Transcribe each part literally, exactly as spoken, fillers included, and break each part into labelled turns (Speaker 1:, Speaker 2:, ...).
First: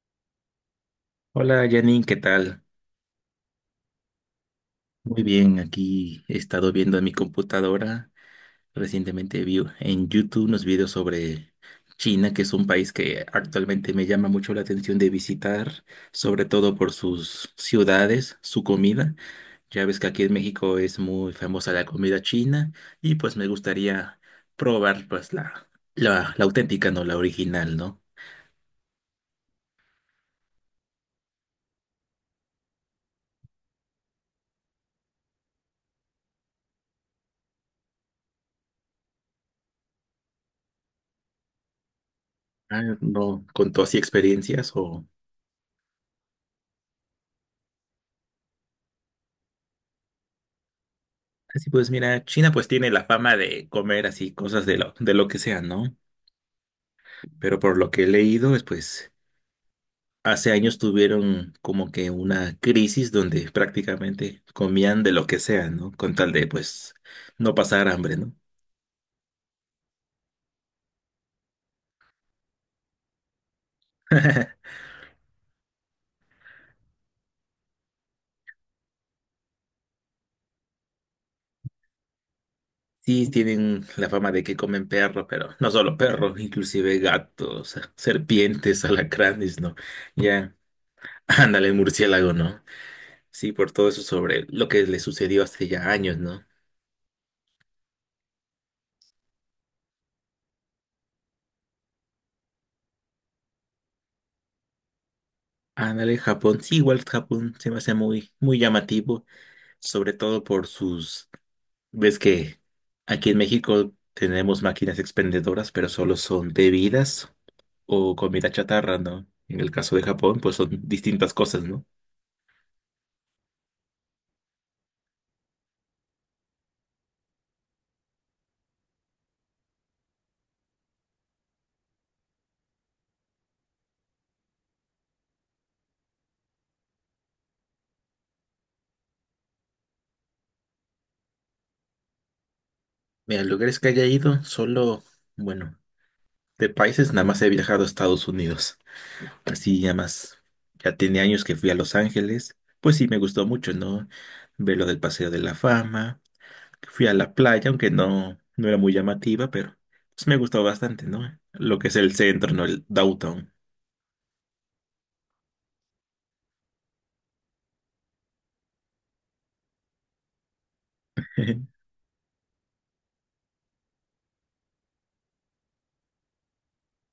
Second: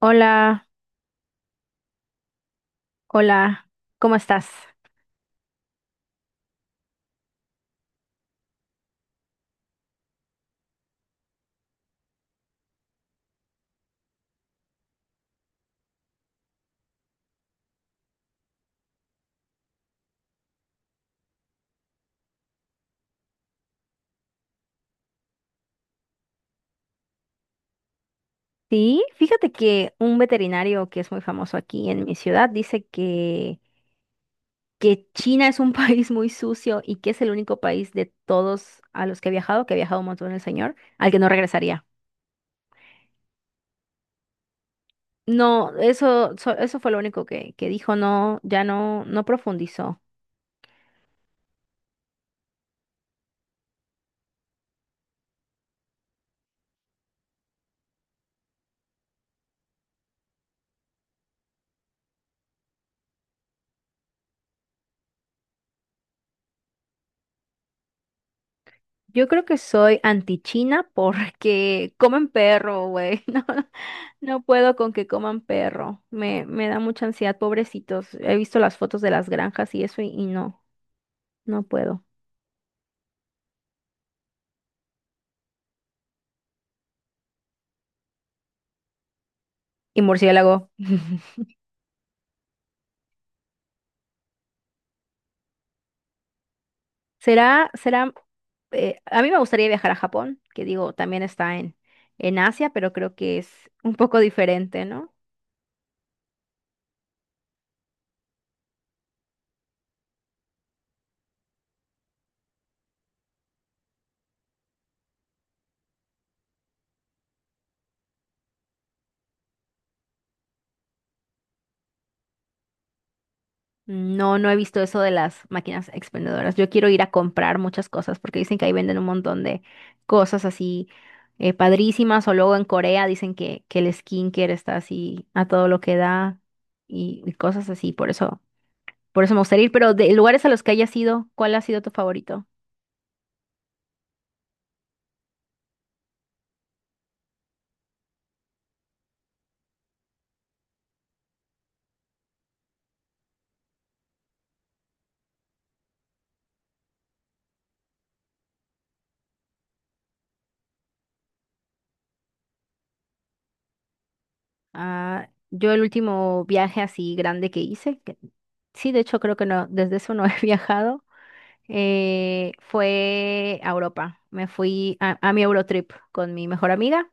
Speaker 1: Hola,
Speaker 2: Hola Janine, ¿qué tal?
Speaker 1: hola, ¿cómo estás?
Speaker 2: Muy bien, aquí he estado viendo en mi computadora. Recientemente vi en YouTube unos videos sobre China, que es un país que actualmente me llama mucho la atención de visitar, sobre todo por sus ciudades, su comida. Ya ves que aquí en México es muy famosa la comida china y pues me gustaría probar pues la, la, la auténtica, no la original, ¿no?
Speaker 1: Sí, fíjate que un veterinario que es muy famoso aquí en mi ciudad dice que, que China es un país muy sucio y que es el único país de todos a los que he viajado, que ha viajado un montón el señor, al que no regresaría.
Speaker 2: Ah, ¿no contó así experiencias o?
Speaker 1: No, eso, so- eso fue lo único que, que dijo, no, ya no, no profundizó.
Speaker 2: Así pues, mira, China pues tiene la fama de comer así cosas de lo, de lo que sea, ¿no? Pero por lo que he leído es pues hace años tuvieron como que una crisis donde prácticamente comían de lo que sea, ¿no? Con tal de pues no pasar hambre, ¿no?
Speaker 1: Yo creo que soy anti-China porque comen perro, güey. No, no puedo con que coman perro. Me, me da mucha ansiedad, pobrecitos. He visto las fotos de las granjas y eso y, y no, no, puedo.
Speaker 2: Sí, tienen la fama de que comen perro, pero no solo perro, inclusive gatos, serpientes, alacranes, ¿no?
Speaker 1: Y
Speaker 2: Ya,
Speaker 1: murciélago.
Speaker 2: ándale, murciélago, ¿no? Sí, por todo eso sobre lo que le sucedió hace ya años, ¿no?
Speaker 1: Será, será, eh, a mí me gustaría viajar a Japón, que digo, también está en, en Asia, pero creo que es un poco diferente, ¿no?
Speaker 2: Ándale, Japón. Sí, igual Japón se me hace muy, muy llamativo, sobre todo por sus. Ves que aquí en México tenemos máquinas expendedoras, pero solo son bebidas o comida chatarra, ¿no? En el caso de Japón, pues son distintas cosas, ¿no?
Speaker 1: No, no he visto eso de las máquinas expendedoras. Yo quiero ir a comprar muchas cosas porque dicen que ahí venden un montón de cosas así, eh, padrísimas. O luego en Corea dicen que, que el skincare está así a todo lo que da y, y cosas así. Por eso, por eso me gustaría ir. Pero de lugares a los que hayas ido, ¿cuál ha sido tu favorito?
Speaker 2: Mira, lugares que haya ido, solo, bueno, de países nada más he viajado a Estados Unidos. Así ya más, ya tiene años que fui a Los Ángeles. Pues sí, me gustó mucho, ¿no? Ver lo del Paseo de la Fama. Fui a la playa, aunque no, no era muy llamativa, pero pues, me gustó bastante, ¿no? Lo que es el centro, ¿no? El downtown.
Speaker 1: Ah, yo el último viaje así grande que hice, que- sí, de hecho creo que no, desde eso no he viajado. eh, fue a Europa. Me fui a, a mi Eurotrip con mi mejor amiga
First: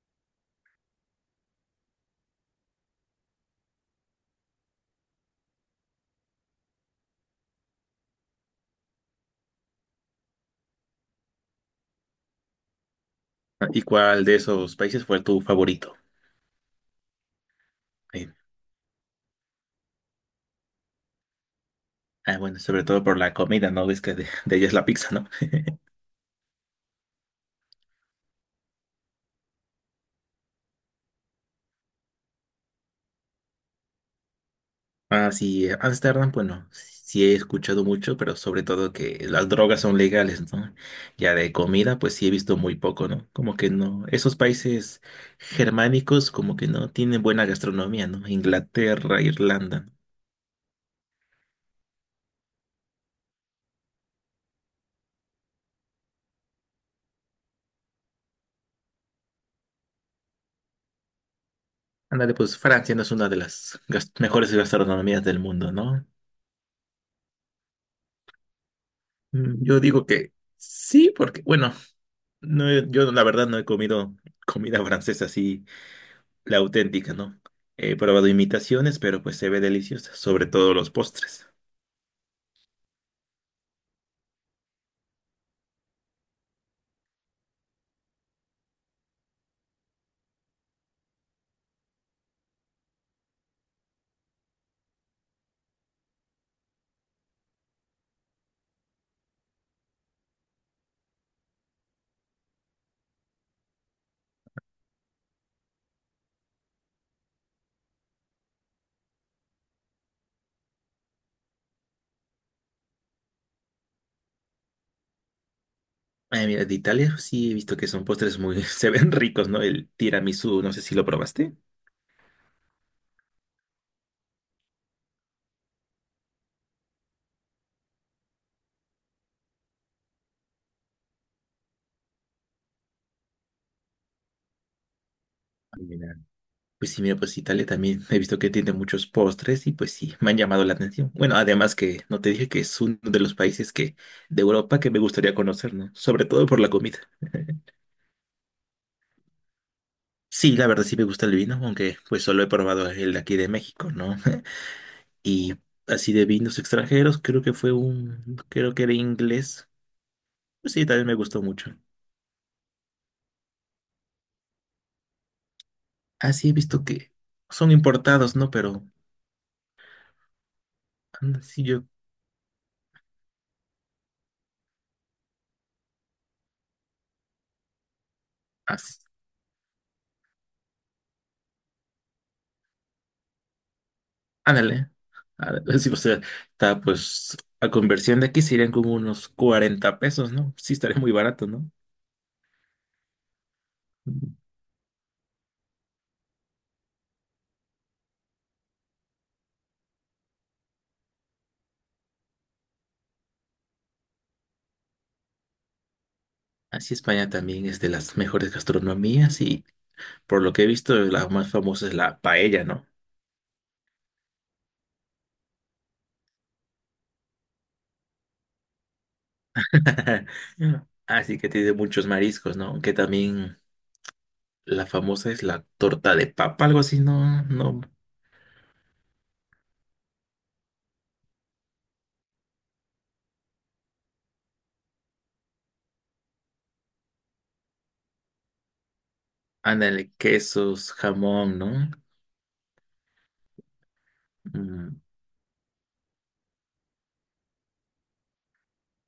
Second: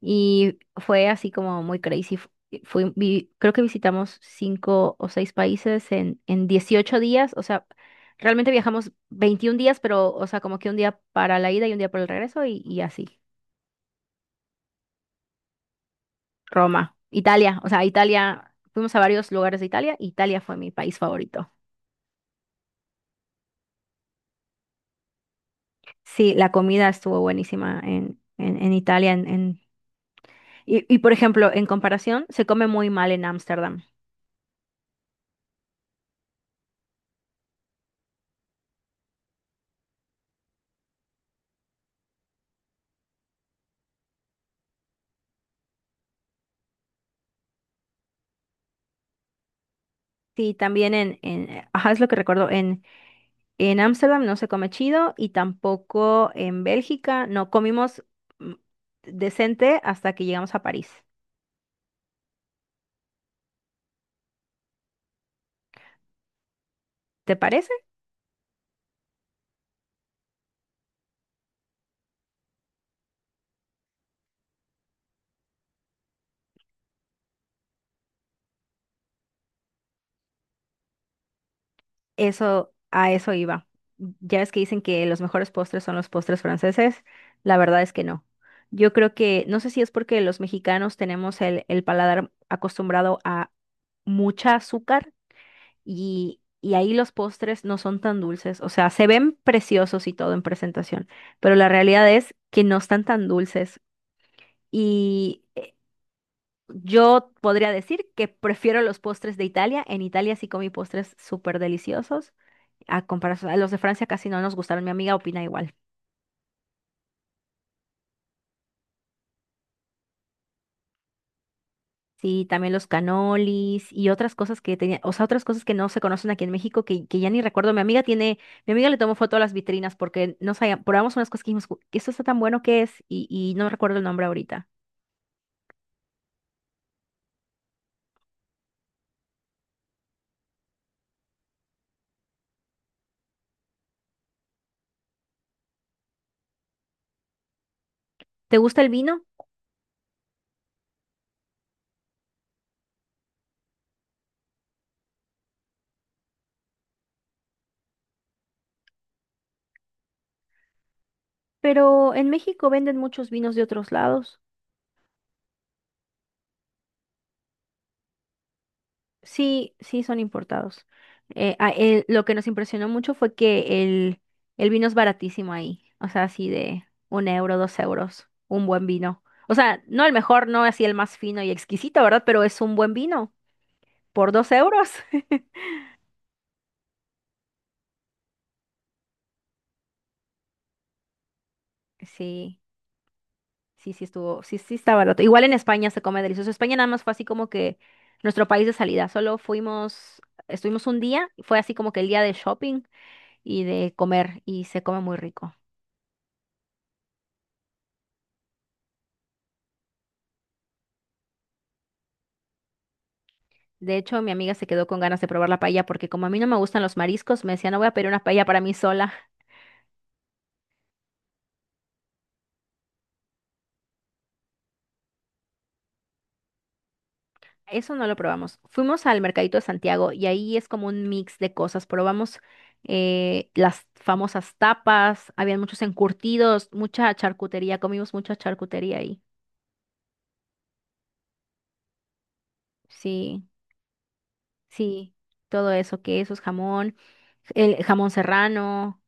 Speaker 1: y fue así como muy crazy. Fu- Fui, vi- creo que visitamos cinco o seis países en, en dieciocho días. O sea, realmente viajamos veintiún días, pero, o sea, como que un día para la ida y un día para el regreso y, y así.
Speaker 2: ¿Y cuál de esos países fue tu favorito?
Speaker 1: Roma, Italia, o sea,
Speaker 2: Eh,
Speaker 1: Italia, fuimos a varios lugares de Italia. Italia fue mi país favorito.
Speaker 2: ah, bueno, sobre todo por la comida, ¿no? Ves que de, de ella es la pizza, ¿no?
Speaker 1: Sí, la comida estuvo buenísima en, en, en Italia, en, en Y, y, por ejemplo, en comparación, se come muy mal en Ámsterdam.
Speaker 2: Ah, sí, eh, Ámsterdam, bueno, sí he escuchado mucho, pero sobre todo que las drogas son legales, ¿no? Ya de comida, pues sí he visto muy poco, ¿no? Como que no, esos países germánicos como que no tienen buena gastronomía, ¿no? Inglaterra, Irlanda.
Speaker 1: Sí, también en, en, ajá, es lo que recuerdo, en, en Ámsterdam no se come chido y tampoco en Bélgica no comimos mm, decente hasta que llegamos a París.
Speaker 2: Ándale, pues Francia no es una de las gas- mejores gastronomías del mundo, ¿no?
Speaker 1: ¿Te parece?
Speaker 2: Mm, yo digo que sí, porque, bueno, no he- yo la verdad no he comido comida francesa así, la auténtica, ¿no? He probado imitaciones, pero pues se ve deliciosa, sobre todo los postres.
Speaker 1: Eso, a eso iba. Ya es que dicen que los mejores postres son los postres franceses. La verdad es que no. Yo creo que, no sé si es porque los mexicanos tenemos el, el paladar acostumbrado a mucha azúcar y, y ahí los postres no son tan dulces, o sea, se ven preciosos y todo en presentación, pero la realidad es que no están tan dulces y, eh, yo podría decir que prefiero los postres de Italia, en Italia sí comí postres súper deliciosos, a comparación a los de Francia casi no nos gustaron, mi amiga opina igual.
Speaker 2: Ay, mira, de Italia sí he visto que son postres muy, se ven ricos, ¿no? El tiramisú, no sé si lo probaste.
Speaker 1: Sí, también los canolis y otras cosas que tenía, o sea, otras cosas que no se conocen aquí en México que, que ya ni recuerdo. Mi amiga tiene, mi amiga le tomó foto a las vitrinas porque no sabía, probamos unas cosas que dijimos, "Ju- esto está tan bueno que es", y, y no recuerdo el nombre ahorita.
Speaker 2: Ay, mira, pues sí, mira, pues sí, Italia también he visto que tiene muchos postres y pues sí, me han llamado la atención. Bueno, además que no te dije que es uno de los países que de Europa que me gustaría conocer, ¿no? Sobre todo por la comida.
Speaker 1: ¿Te gusta el vino?
Speaker 2: Sí, la verdad sí me gusta el vino, aunque pues solo he probado el de aquí de México, ¿no? Y así de vinos extranjeros, creo que fue un, creo que era inglés. Pues sí, también me gustó mucho.
Speaker 1: Pero en México venden muchos vinos de otros lados.
Speaker 2: Así he visto que son importados, ¿no? Pero
Speaker 1: Sí, sí, son importados.
Speaker 2: anda,
Speaker 1: Eh,
Speaker 2: sí
Speaker 1: ah,
Speaker 2: yo,
Speaker 1: eh, lo que nos impresionó mucho fue que el, el vino es baratísimo ahí. O sea, así de un euro, dos euros, un buen
Speaker 2: as-
Speaker 1: vino. O sea, no el mejor, no así el más fino y exquisito, ¿verdad? Pero es un buen vino por dos
Speaker 2: ándale.
Speaker 1: euros.
Speaker 2: Ándale, sí, o sea, está pues a conversión de aquí serían como unos cuarenta pesos, ¿no? Sí, estaría muy barato, ¿no?
Speaker 1: Sí, sí, sí estuvo, sí, sí está barato. Igual en España se come delicioso. España nada más fue así como que nuestro país de salida. Solo fuimos, estuvimos un día, fue así como que el día de shopping y de comer y se come muy rico.
Speaker 2: Así España también es de las mejores gastronomías y por lo que he visto la más famosa es la paella, ¿no?
Speaker 1: De hecho, mi amiga se quedó con ganas de probar la paella porque como a mí no me gustan los mariscos, me decía, no voy a pedir una paella para mí sola.
Speaker 2: Así que tiene muchos mariscos, ¿no? Que también la famosa es la torta de papa, algo así, ¿no? No.
Speaker 1: Eso no lo probamos. Fuimos al Mercadito de Santiago y ahí es como un mix de cosas. Probamos, eh, las famosas tapas, habían muchos encurtidos, mucha charcutería, comimos mucha charcutería ahí.
Speaker 2: Ándale, quesos, jamón, ¿no?
Speaker 1: Sí,
Speaker 2: Mm,
Speaker 1: sí, todo eso, quesos, jamón, el jamón serrano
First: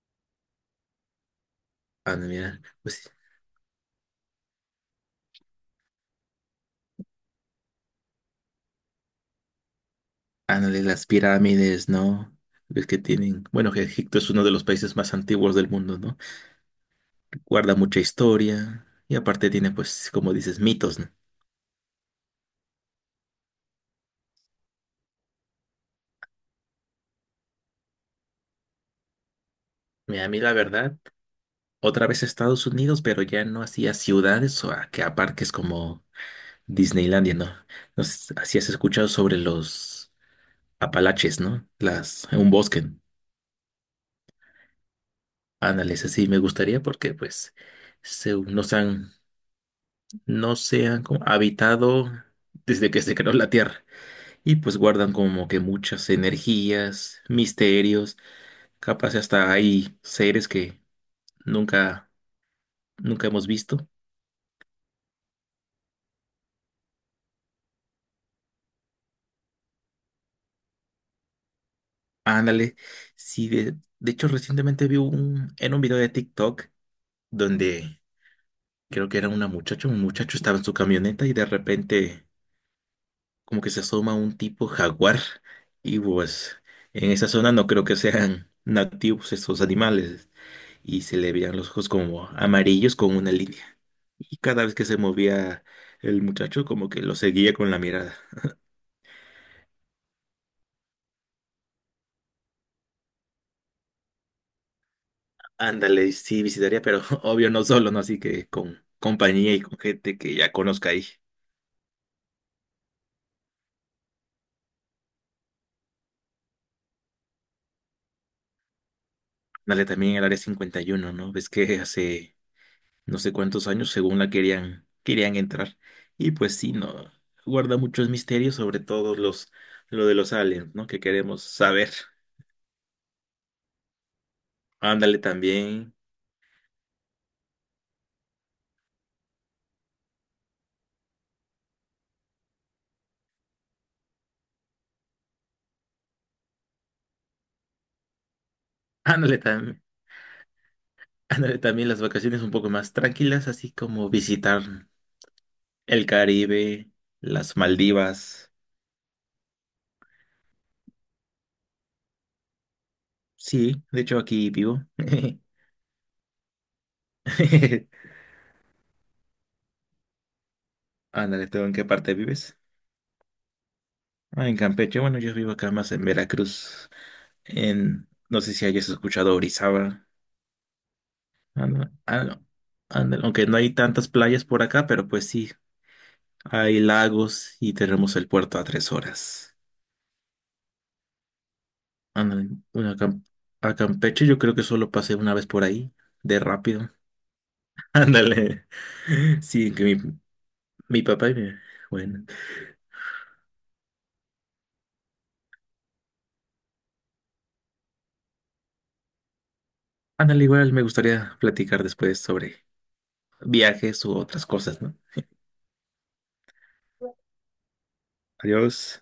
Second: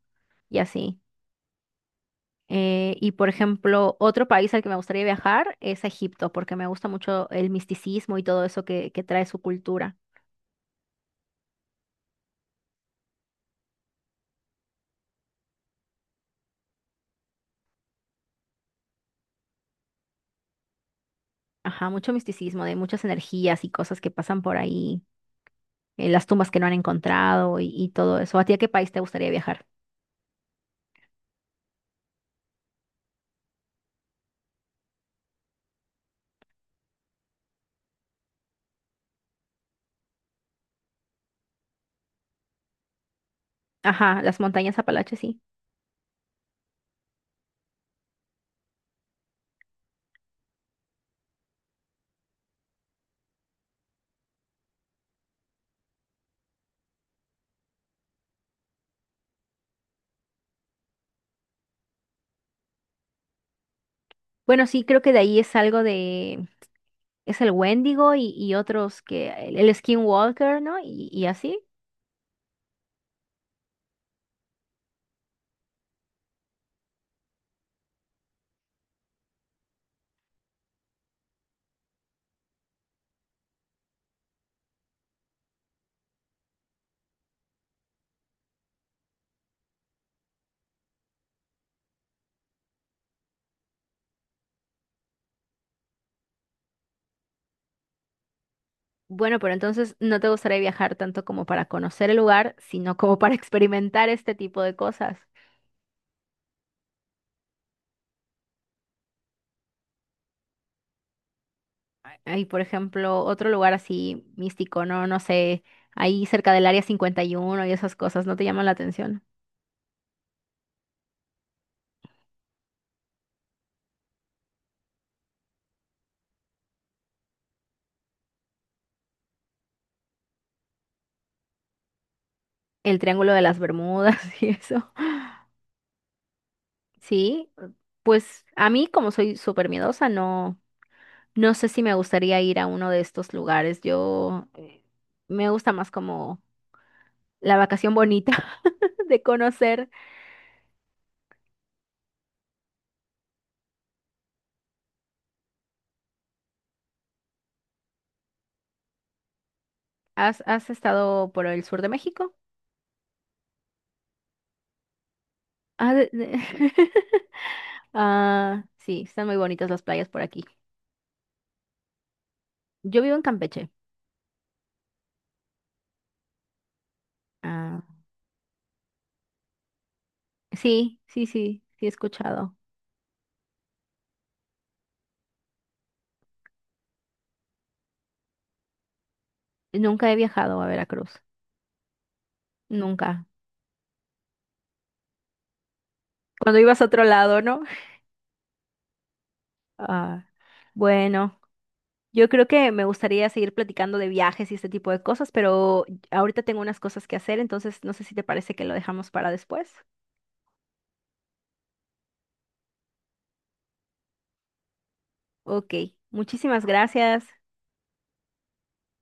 Speaker 1: y así.
Speaker 2: ándale, mira,
Speaker 1: Eh,
Speaker 2: pues,
Speaker 1: y por ejemplo, otro país al que me gustaría viajar es a Egipto, porque me gusta mucho el misticismo y todo eso que, que trae su cultura.
Speaker 2: ándale, las pirámides, ¿no? Ves que tienen. Bueno, que Egipto es uno de los países más antiguos del mundo, ¿no? Guarda mucha historia. Y aparte tiene, pues, como dices, mitos, ¿no?
Speaker 1: Ajá, mucho misticismo, de muchas energías y cosas que pasan por ahí, eh, las tumbas que no han encontrado y, y todo eso. ¿A ti a qué país te gustaría viajar?
Speaker 2: Mira, a mí la verdad, otra vez Estados Unidos, pero ya no hacía ciudades o a que a parques como Disneylandia, ¿no? No sé si has escuchado sobre los Apalaches, ¿no? Las, un bosque. ¿No?
Speaker 1: Ajá, las montañas Apalaches, sí.
Speaker 2: Ándale, sí, me gustaría porque pues se, nos han, no se han como habitado desde que se creó la Tierra y pues guardan como que muchas energías, misterios, capaz hasta hay seres que nunca, nunca hemos visto.
Speaker 1: Bueno, sí, creo que de ahí es algo de, es el Wendigo y, y otros que, el, el Skinwalker, ¿no? Y, y así.
Speaker 2: Ándale, sí, de, de hecho recientemente vi un, en un video de TikTok donde creo que era una muchacha, un muchacho estaba en su camioneta y de repente como que se asoma un tipo jaguar y pues en esa zona no creo que sean nativos estos animales y se le veían los ojos como amarillos con una línea. Y cada vez que se movía el muchacho como que lo seguía con la mirada.
Speaker 1: Bueno, pero entonces no te gustaría viajar tanto como para conocer el lugar, sino como para experimentar este tipo de cosas.
Speaker 2: Ándale, sí visitaría, pero obvio no solo, ¿no? Así que con compañía y con gente que ya conozca ahí.
Speaker 1: Hay, por ejemplo, otro lugar así místico, ¿no? No sé, ahí cerca del Área cincuenta y uno y uno y esas cosas, ¿no te llaman la atención?
Speaker 2: Ándale, también el área cincuenta y uno, ¿no? Ves que hace no sé cuántos años, según la querían, querían entrar. Y pues sí, no, guarda muchos misterios, sobre todo los, lo de los aliens, ¿no? Que queremos saber.
Speaker 1: El Triángulo de las Bermudas y eso.
Speaker 2: Ándale también,
Speaker 1: Sí, pues a mí como soy súper miedosa, no, no sé si me gustaría ir a uno de estos lugares. Yo, eh, me gusta más como la vacación bonita de
Speaker 2: ándale también,
Speaker 1: conocer.
Speaker 2: ándale también las vacaciones un poco más tranquilas, así como visitar el Caribe, las Maldivas.
Speaker 1: ¿Has, has estado por el sur de México?
Speaker 2: Sí, de hecho aquí vivo.
Speaker 1: Ah, de- de- Ah, sí, están muy bonitas las playas por aquí.
Speaker 2: Ándale, ¿tú en qué parte vives?
Speaker 1: Yo vivo en Campeche.
Speaker 2: Ah, en Campeche, bueno, yo vivo acá más en Veracruz,
Speaker 1: Ah,
Speaker 2: en, no sé si hayas escuchado Orizaba.
Speaker 1: sí, sí, sí, sí he
Speaker 2: Ándale, ándale,
Speaker 1: escuchado.
Speaker 2: ándale. Aunque no hay tantas playas por acá, pero pues sí, hay lagos y tenemos el puerto a tres horas.
Speaker 1: Nunca he viajado a Veracruz.
Speaker 2: Ándale, bueno, a, Cam-
Speaker 1: Nunca.
Speaker 2: a Campeche yo creo que solo pasé una vez por ahí, de
Speaker 1: Cuando ibas a
Speaker 2: rápido.
Speaker 1: otro lado, ¿no?
Speaker 2: Ándale. Sí, que mi,
Speaker 1: Ah,
Speaker 2: mi papá y
Speaker 1: bueno,
Speaker 2: mi. Bueno,
Speaker 1: yo creo que me gustaría seguir platicando de viajes y este tipo de cosas, pero ahorita tengo unas cosas que hacer, entonces no sé si te parece que lo dejamos para después.
Speaker 2: ándale, igual me gustaría platicar después sobre viajes u otras cosas, ¿no?
Speaker 1: Ok, muchísimas gracias.
Speaker 2: Adiós.